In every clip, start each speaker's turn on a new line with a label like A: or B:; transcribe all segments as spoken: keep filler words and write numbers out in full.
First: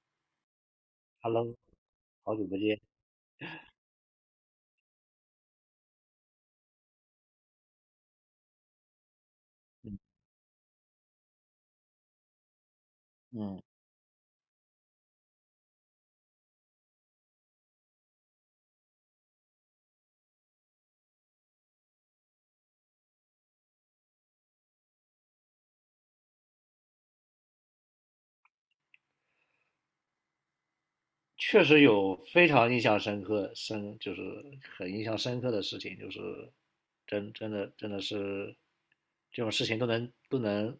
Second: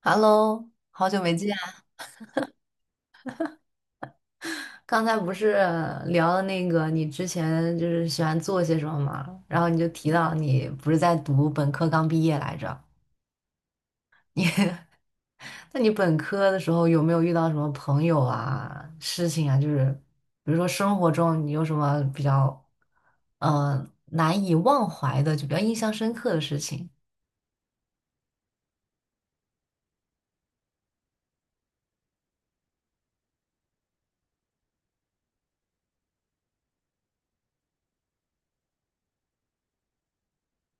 A: Hello，好久没见
B: Hello，
A: 啊。
B: 好久不见。
A: 刚才不是聊了那个你之前就是喜欢做些什么吗？然后你就
B: 嗯
A: 提到你不是在读本科刚毕业来着？
B: 嗯，
A: 那你本科的时候有没有遇到什么朋友啊、事情啊？就是比如说生活中你有什么比较呃难以忘怀的，就比较印象深刻的事情？
B: 确实有非常印象深刻，深就是很印象深刻的事情，就是真真的真的是这种事情都能都能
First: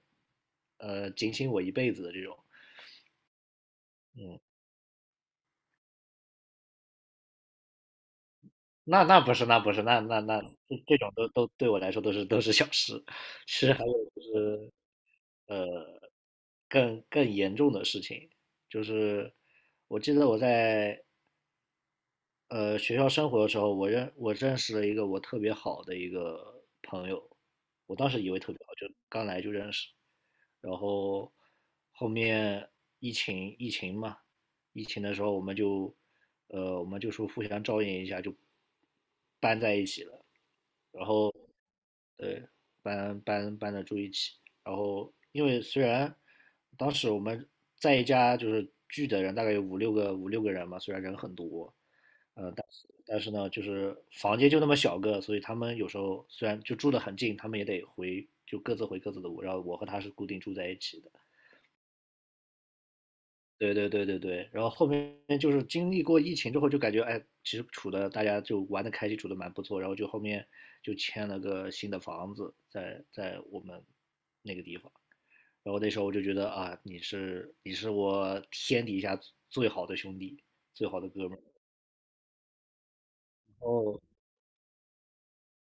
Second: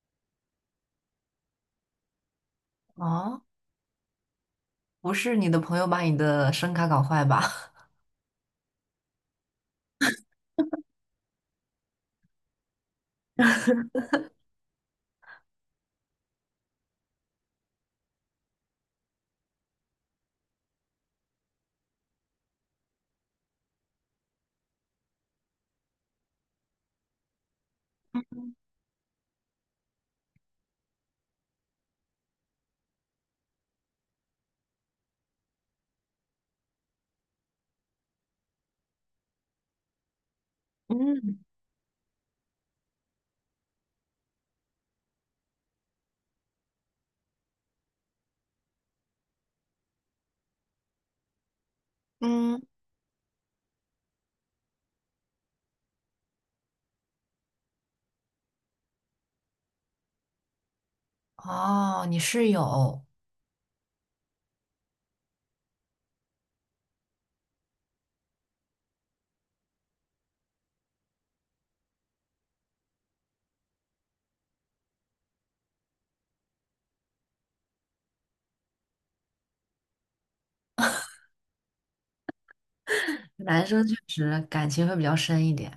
B: 呃警醒我一辈子的这种。
A: 哦，
B: 嗯，
A: 不是你的朋友把你的声卡搞坏吧？
B: 那那不是那不是那那那这这种都都对我来说都是都是小事，其实还有更更严重的事情，就是我记得我在呃，学校生活的时候，我认我认识了一个我特别好的一个朋友，我当时以为特别好，就刚来就认识，然后后面疫情疫情嘛，疫情的时候我们就，呃，我们就说互相照应一下，就搬在一起了，然后
A: 嗯
B: 对，搬搬搬的住一起。然后，因为虽然当时我们在一家就是聚的人大概有五六个五六个人嘛，虽然人很多，呃，
A: 嗯，
B: 但是但是呢，就是房间就那么小个，所以他们有时候虽然就住得很近，他们也得回就各自回各自的屋。然后我和他是固定住在一起的。
A: 哦，你室友。
B: 对对对对对，然后后面就是经历过疫情之后，就感觉哎，其实处的大家就玩的开心，处的蛮不错，然后就后面就签了个新的房子在在我们那个地方，然后那时候我就觉得啊，你是你是我天底下最好的兄弟，最好的哥们儿。
A: 男生确
B: 哦，
A: 实感情会比较深一点，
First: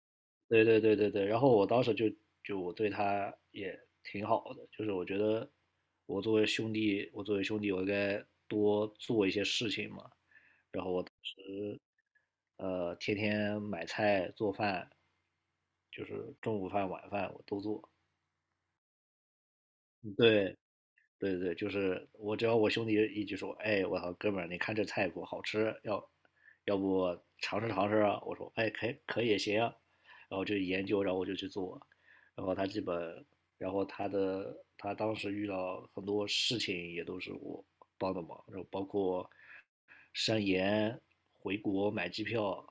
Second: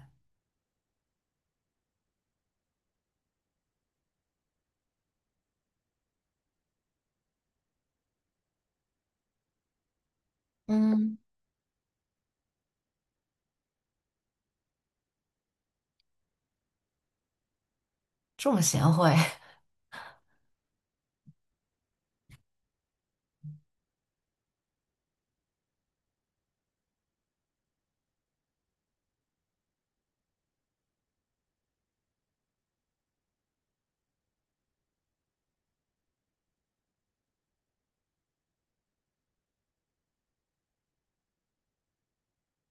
B: 对对对对对，然后我当时就就我对他也挺好的，就是我觉得我作为兄弟，我作为兄弟，我应该多做一些事情嘛。然后我当
A: 嗯，
B: 时呃，天天买菜做饭，就是中午饭晚饭我都做。
A: 这么贤惠，
B: 对对对，就是我只要我兄弟一句说，哎，我操，哥们儿，你看这菜谱好吃，要要不尝试尝试啊？我说，哎，可以可以也行啊。然后就研究，然后我就去做，然后他基本，然后他的他当时遇到很多事情也都是我帮的忙，然后包括上延回国买机票，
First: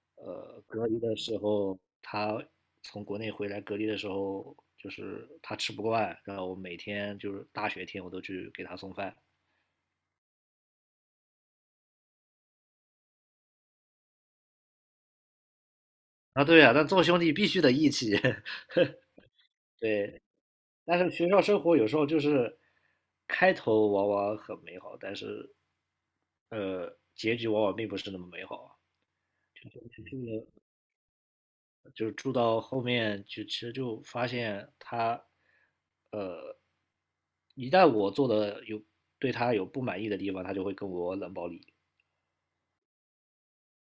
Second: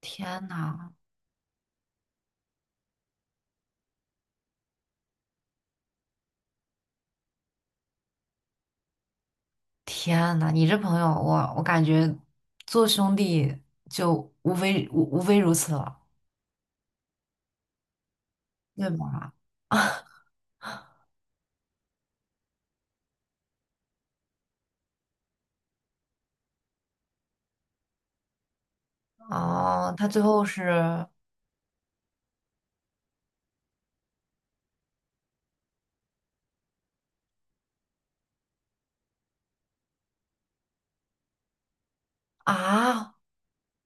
A: 天
B: 呃，隔
A: 呐，
B: 离的时候他从国内回来隔离的时候，就是他吃不惯，然后我每天就是大雪天我都去给他送饭
A: 天呐，你这朋友，我我感觉做兄弟就无非无无非如此了，
B: 啊。对啊，但做兄弟必须得义气，
A: 对吧？
B: 对。但是学校生活有时候就是开头往往很美好，但是呃，结局往往并不是那么美好。
A: 哦，他最后是
B: 就是住到后面就其实就发现他，呃，一旦我做的有对他有不满意的地方，他就会跟我冷暴力。
A: 啊，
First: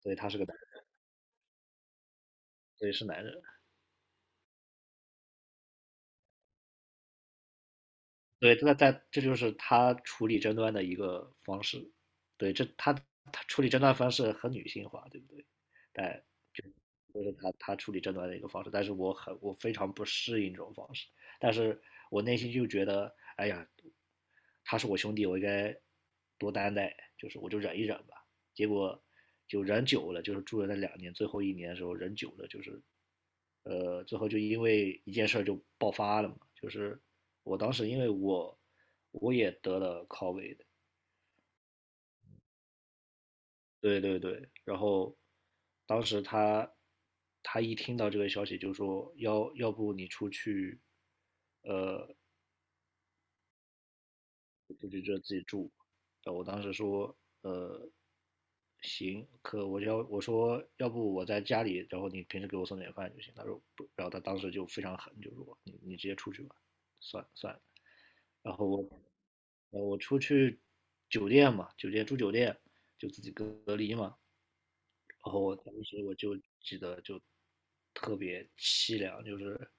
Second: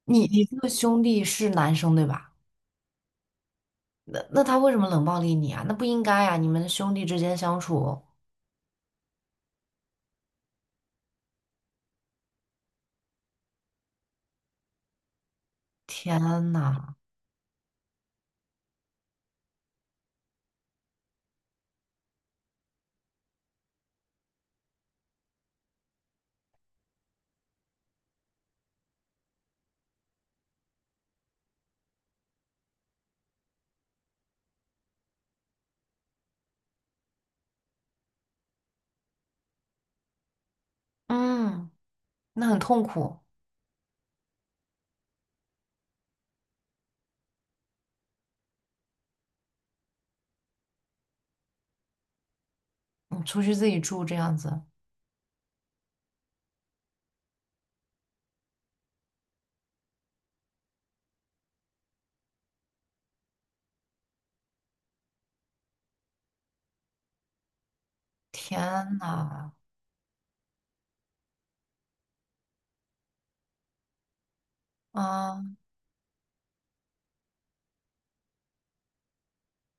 B: 所以
A: 你
B: 他是
A: 你
B: 个
A: 这
B: 男
A: 个
B: 人，
A: 兄弟是男生对吧？
B: 所以是男人。
A: 那那他为什么冷暴力你啊？那不应该啊，你们兄弟之间相处，
B: 对，那在这就是他处理争端的一个方式。对，这他他处理争端方式很女性化，对不对？但
A: 天
B: 就
A: 呐，
B: 就是他他处理争端的一个方式，但是我很我非常不适应这种方式，但是我内心就觉得，哎呀，他是我兄弟，我应该多担待，就是我就忍一忍吧。结果就人久了，就是住了那两年，最后一年的时候人久了，就是呃，最后就因为一件事就爆发了嘛，就是我当时因为我我也得了 C O V I D,
A: 嗯，那很痛苦，
B: 对对对，然后当时他他一听到这个消息就说要要不你出去
A: 你出去自己住这样子，
B: 呃我当时说，呃，行，可我要我说，要不我在家里，然后你平时给我送点饭就行。他说不，然后他当时就非常狠，就说你你直接出去吧，算算了。然
A: 天
B: 后我，
A: 呐，
B: 呃，我出去酒店嘛，酒店住酒店，就自己隔隔离嘛。然后
A: 啊。
B: 我当时我就记得就特别凄凉，就是，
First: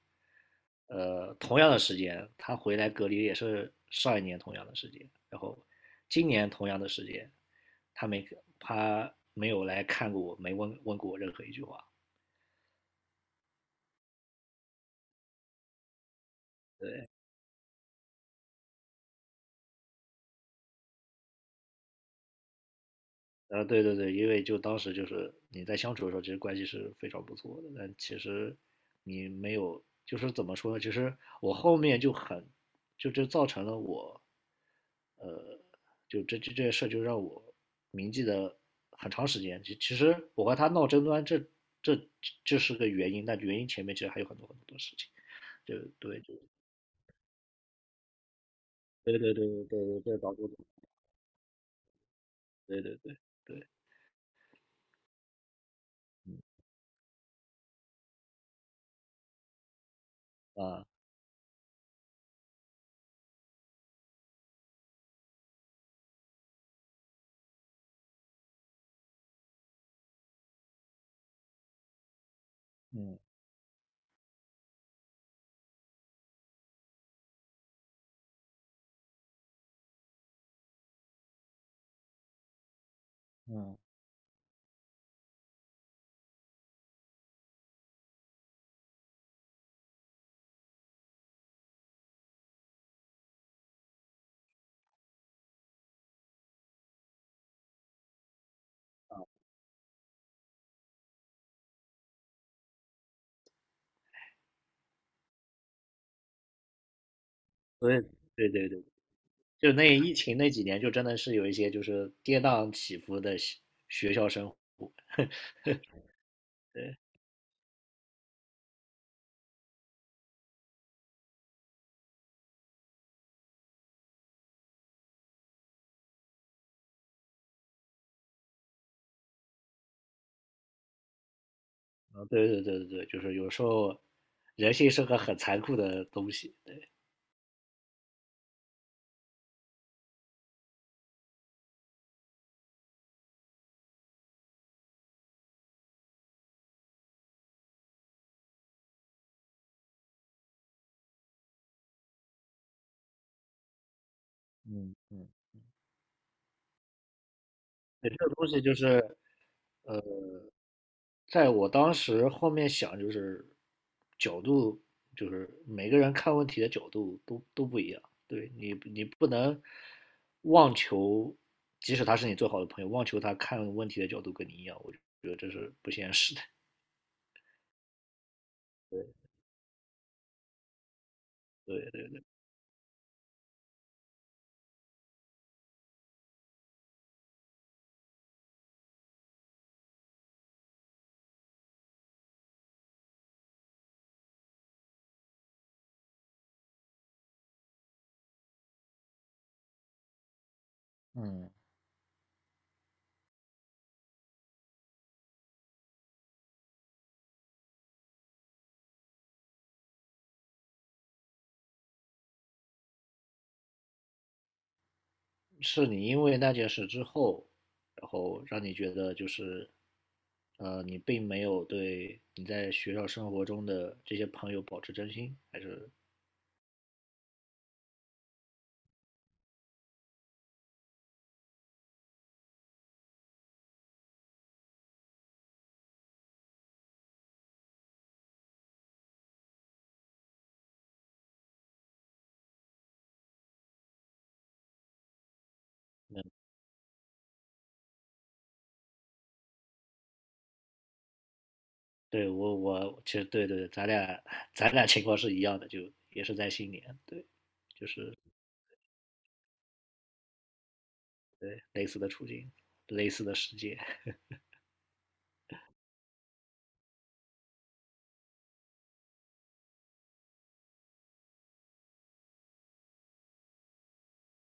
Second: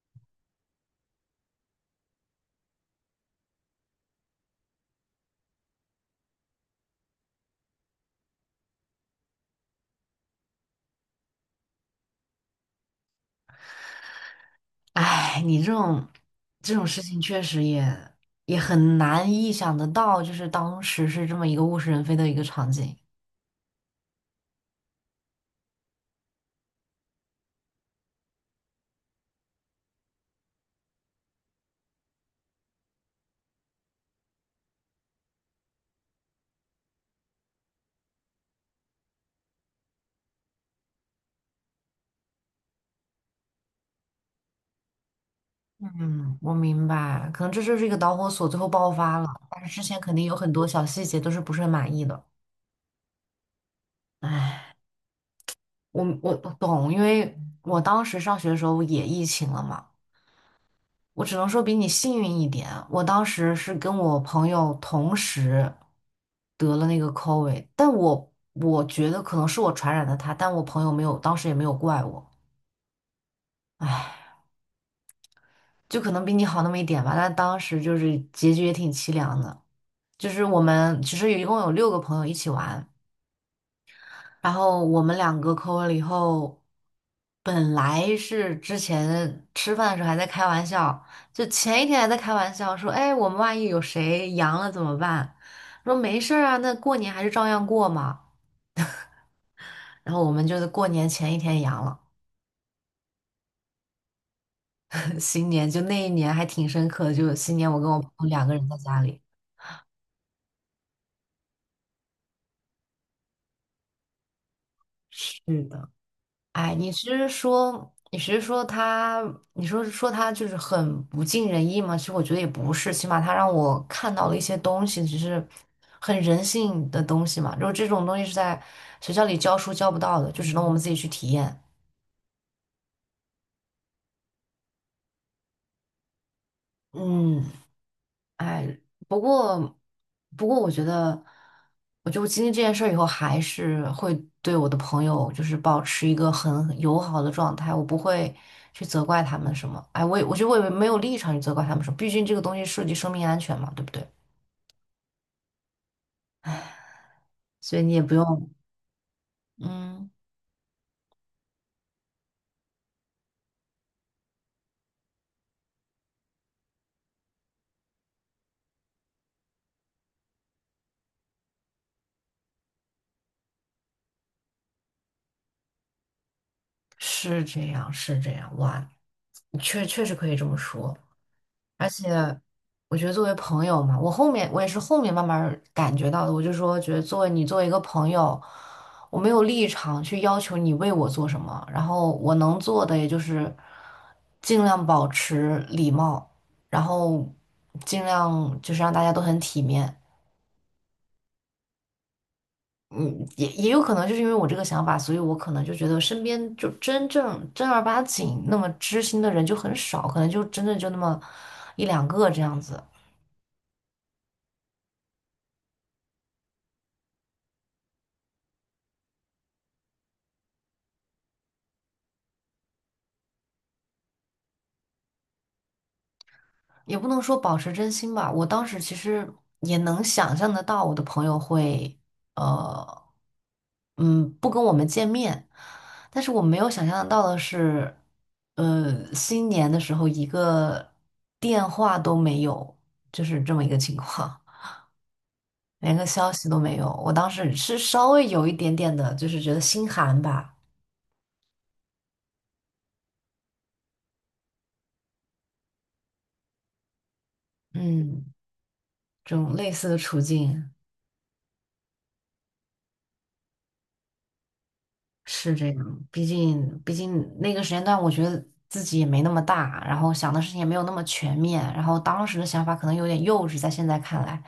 B: 呃，同样的时间，他回来隔离也是上一年同样的时间，然后今年同样的时间，他没他没有来看过我，没问问过我任何一句话。
A: 哎，你这种这种事情确实也也很难意想得到，就是当时是这么一个物是人非的一个场景。
B: 啊，对对对，因为就当时就是你在相处的时候，其实关系是非常不错的，但其实你没有，就是怎么说呢？其实我后面就很，就这造成了我，呃，就这这这件事就让我铭记的很长时间。其其实我和他闹争端，这这这是个原因，但原因前面其实还有很多很多事情。就对，就
A: 嗯，我明白，可能这就是一个导火索，最后爆发
B: 对
A: 了。
B: 对对
A: 但是
B: 对
A: 之前
B: 对，
A: 肯
B: 这
A: 定有
B: 导致我
A: 很多小细节都是不是很满意的。
B: 对对对对，
A: 哎，我我
B: 嗯
A: 我懂，因为我当时上学的时候也疫情了嘛。
B: 啊
A: 我只能说比你幸运一点。我当时是跟我朋友同时得了那个 C O V I D，但我我觉得可能是我传染的他，但我朋友没有，当时也没有怪我。
B: 嗯，
A: 唉，就可能比你好那么一点吧，但当时就是结局也挺凄凉的。就是我们其实一共有六个朋友一起玩，然后我们两个抠完了以后，本来是之前吃饭的时候还在开玩笑，就前一天还在开玩笑说，哎，我们万一有谁阳了怎么办？说没事儿啊，那过年还是照样过嘛。然后我们就是过年前一天阳了，新年就那一年还挺深刻的，就新年我跟
B: 所
A: 我
B: 以
A: 朋友两
B: 对
A: 个人
B: 对
A: 在
B: 对。
A: 家里。
B: 就那疫情那几年，就真的是有一些就是跌宕起伏的学校生活。
A: 是的。哎，你
B: 对，
A: 是说你是说他，你说说他就是很不尽人意吗？其实我觉得也不是，起码他让我看到了一些东西，只是很人性的东西嘛。就是这种东西是在学校里教书教不到的，就只能我们自己去体验。
B: 啊，对对对对对，就是有时候人性是个很残酷的东西。对，
A: 嗯，不过，不过我觉得，我就经历这件事儿以后，还是会对我的朋友就是保持一个很友好的状态，我不会去责怪他们什么。哎，我也我觉得我也没有立场去责怪他们什么，毕竟这个东西涉及生命安全嘛，对不对？
B: 嗯嗯
A: 所以你也
B: 对
A: 不
B: 这个东
A: 用，
B: 西就是
A: 嗯，
B: 在我当时后面想，就是角度，就是每个人看问题的角度都都不一样。对你，你不能妄求，即使他是你最好的朋友，妄求他看问题的角度跟你一样，我觉得这是不现实的。
A: 是这样，是这样，哇，确确实可以这么说。而
B: 对
A: 且
B: 对。
A: 我觉得作为朋友嘛，我后面我也是后面慢慢儿感觉到的，我就说觉得作为你作为一个朋友，我没有立场去要求你为我做什么，然后我能做的也就是尽量保持礼貌，然后尽量就是让大家都很体面。
B: 嗯，
A: 嗯，也也有可能就是因为我这个想法，所以我可能就觉得身边就真正正儿八经那么知心的人就很少，可能就真的就那么一两个这样子。
B: 是你因为那件事之后，然后让你觉得就是，呃，你并没有对你在学校生活中的这些朋友保持真心，还是
A: 也不能说保持真心吧，我当时其实也能想象得到我的朋友会，呃，嗯，不跟我们见面，但是我没有想象得到的是，呃，新年的时候一个电话都没有，就是这么一个情况，连个消息都没有。我当时是稍微有一点点的，就是觉得心寒吧，
B: 对我我其实对对，咱俩咱俩情况是一样的，就也是在新年，对，就是
A: 嗯，这种类似的处境。
B: 对类似的处境，类似的世界，
A: 是这样，毕竟毕竟那个时间段，我觉得自己也没那么大，然后想的事情也没有那么全面，然后当时的想法可能有点幼稚，在现在看来，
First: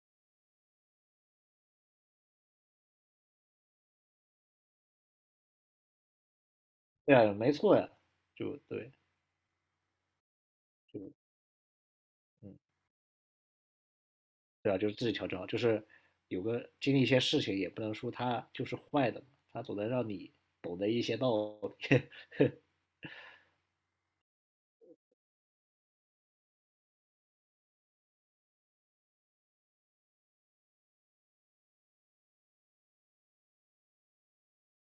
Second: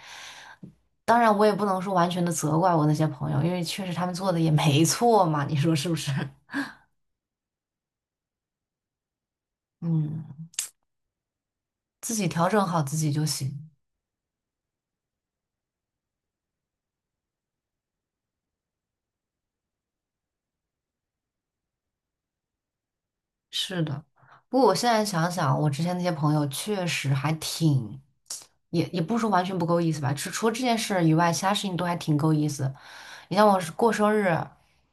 A: 当然我也不能说完全的责怪我那些朋友，因为确实他们做的也没错嘛，你说是不是？
B: 对啊，没错呀、啊就对，
A: 嗯，
B: 就
A: 自己调
B: 嗯。
A: 整好自己就行。
B: 对吧？就是自己调整好，就是有个经历一些事情，也不能说他就是坏的，他总能让你懂得一些道理，
A: 是的，不过我现在想想，我之前那些朋友确实还挺，也也不说完全不够意思吧，除除了这件事以外，其他事情都还挺够意思。你像我是过生日，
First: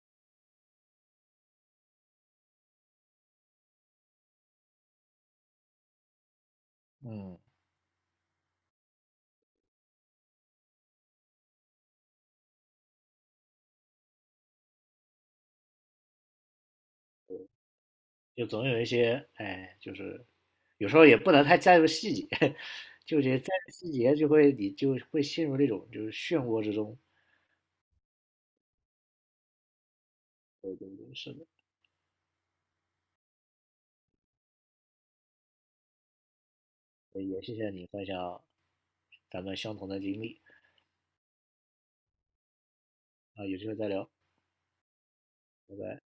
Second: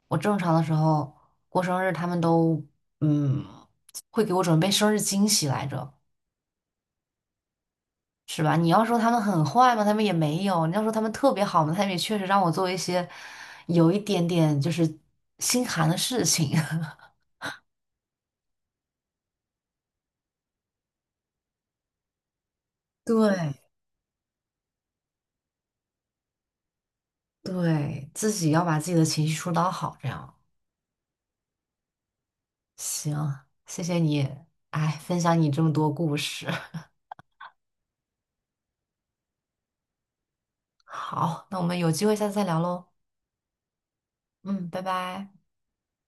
A: 我正常的时候过生日，他们都嗯会给我准备生日惊喜来着，
B: 嗯，
A: 是吧？你要说他们很坏嘛，他们也没有；你要说他们特别好嘛，他们也确实让我做一些有一点点就是心寒的事情。
B: 就总有一些，哎，就是有时候也不能太在乎细节，就觉得在
A: 对，
B: 乎细节就会你就会陷入那种就是漩涡之中。
A: 对，自己要把自己的情绪疏导好，这样
B: 对对对，是的，
A: 行。谢谢你，哎，分享你这么多故事。
B: 也谢谢你分享咱们相同的经历
A: 好，那我们有机会下次再聊喽。
B: 啊，有机会再聊，
A: 嗯，拜拜。
B: 拜拜。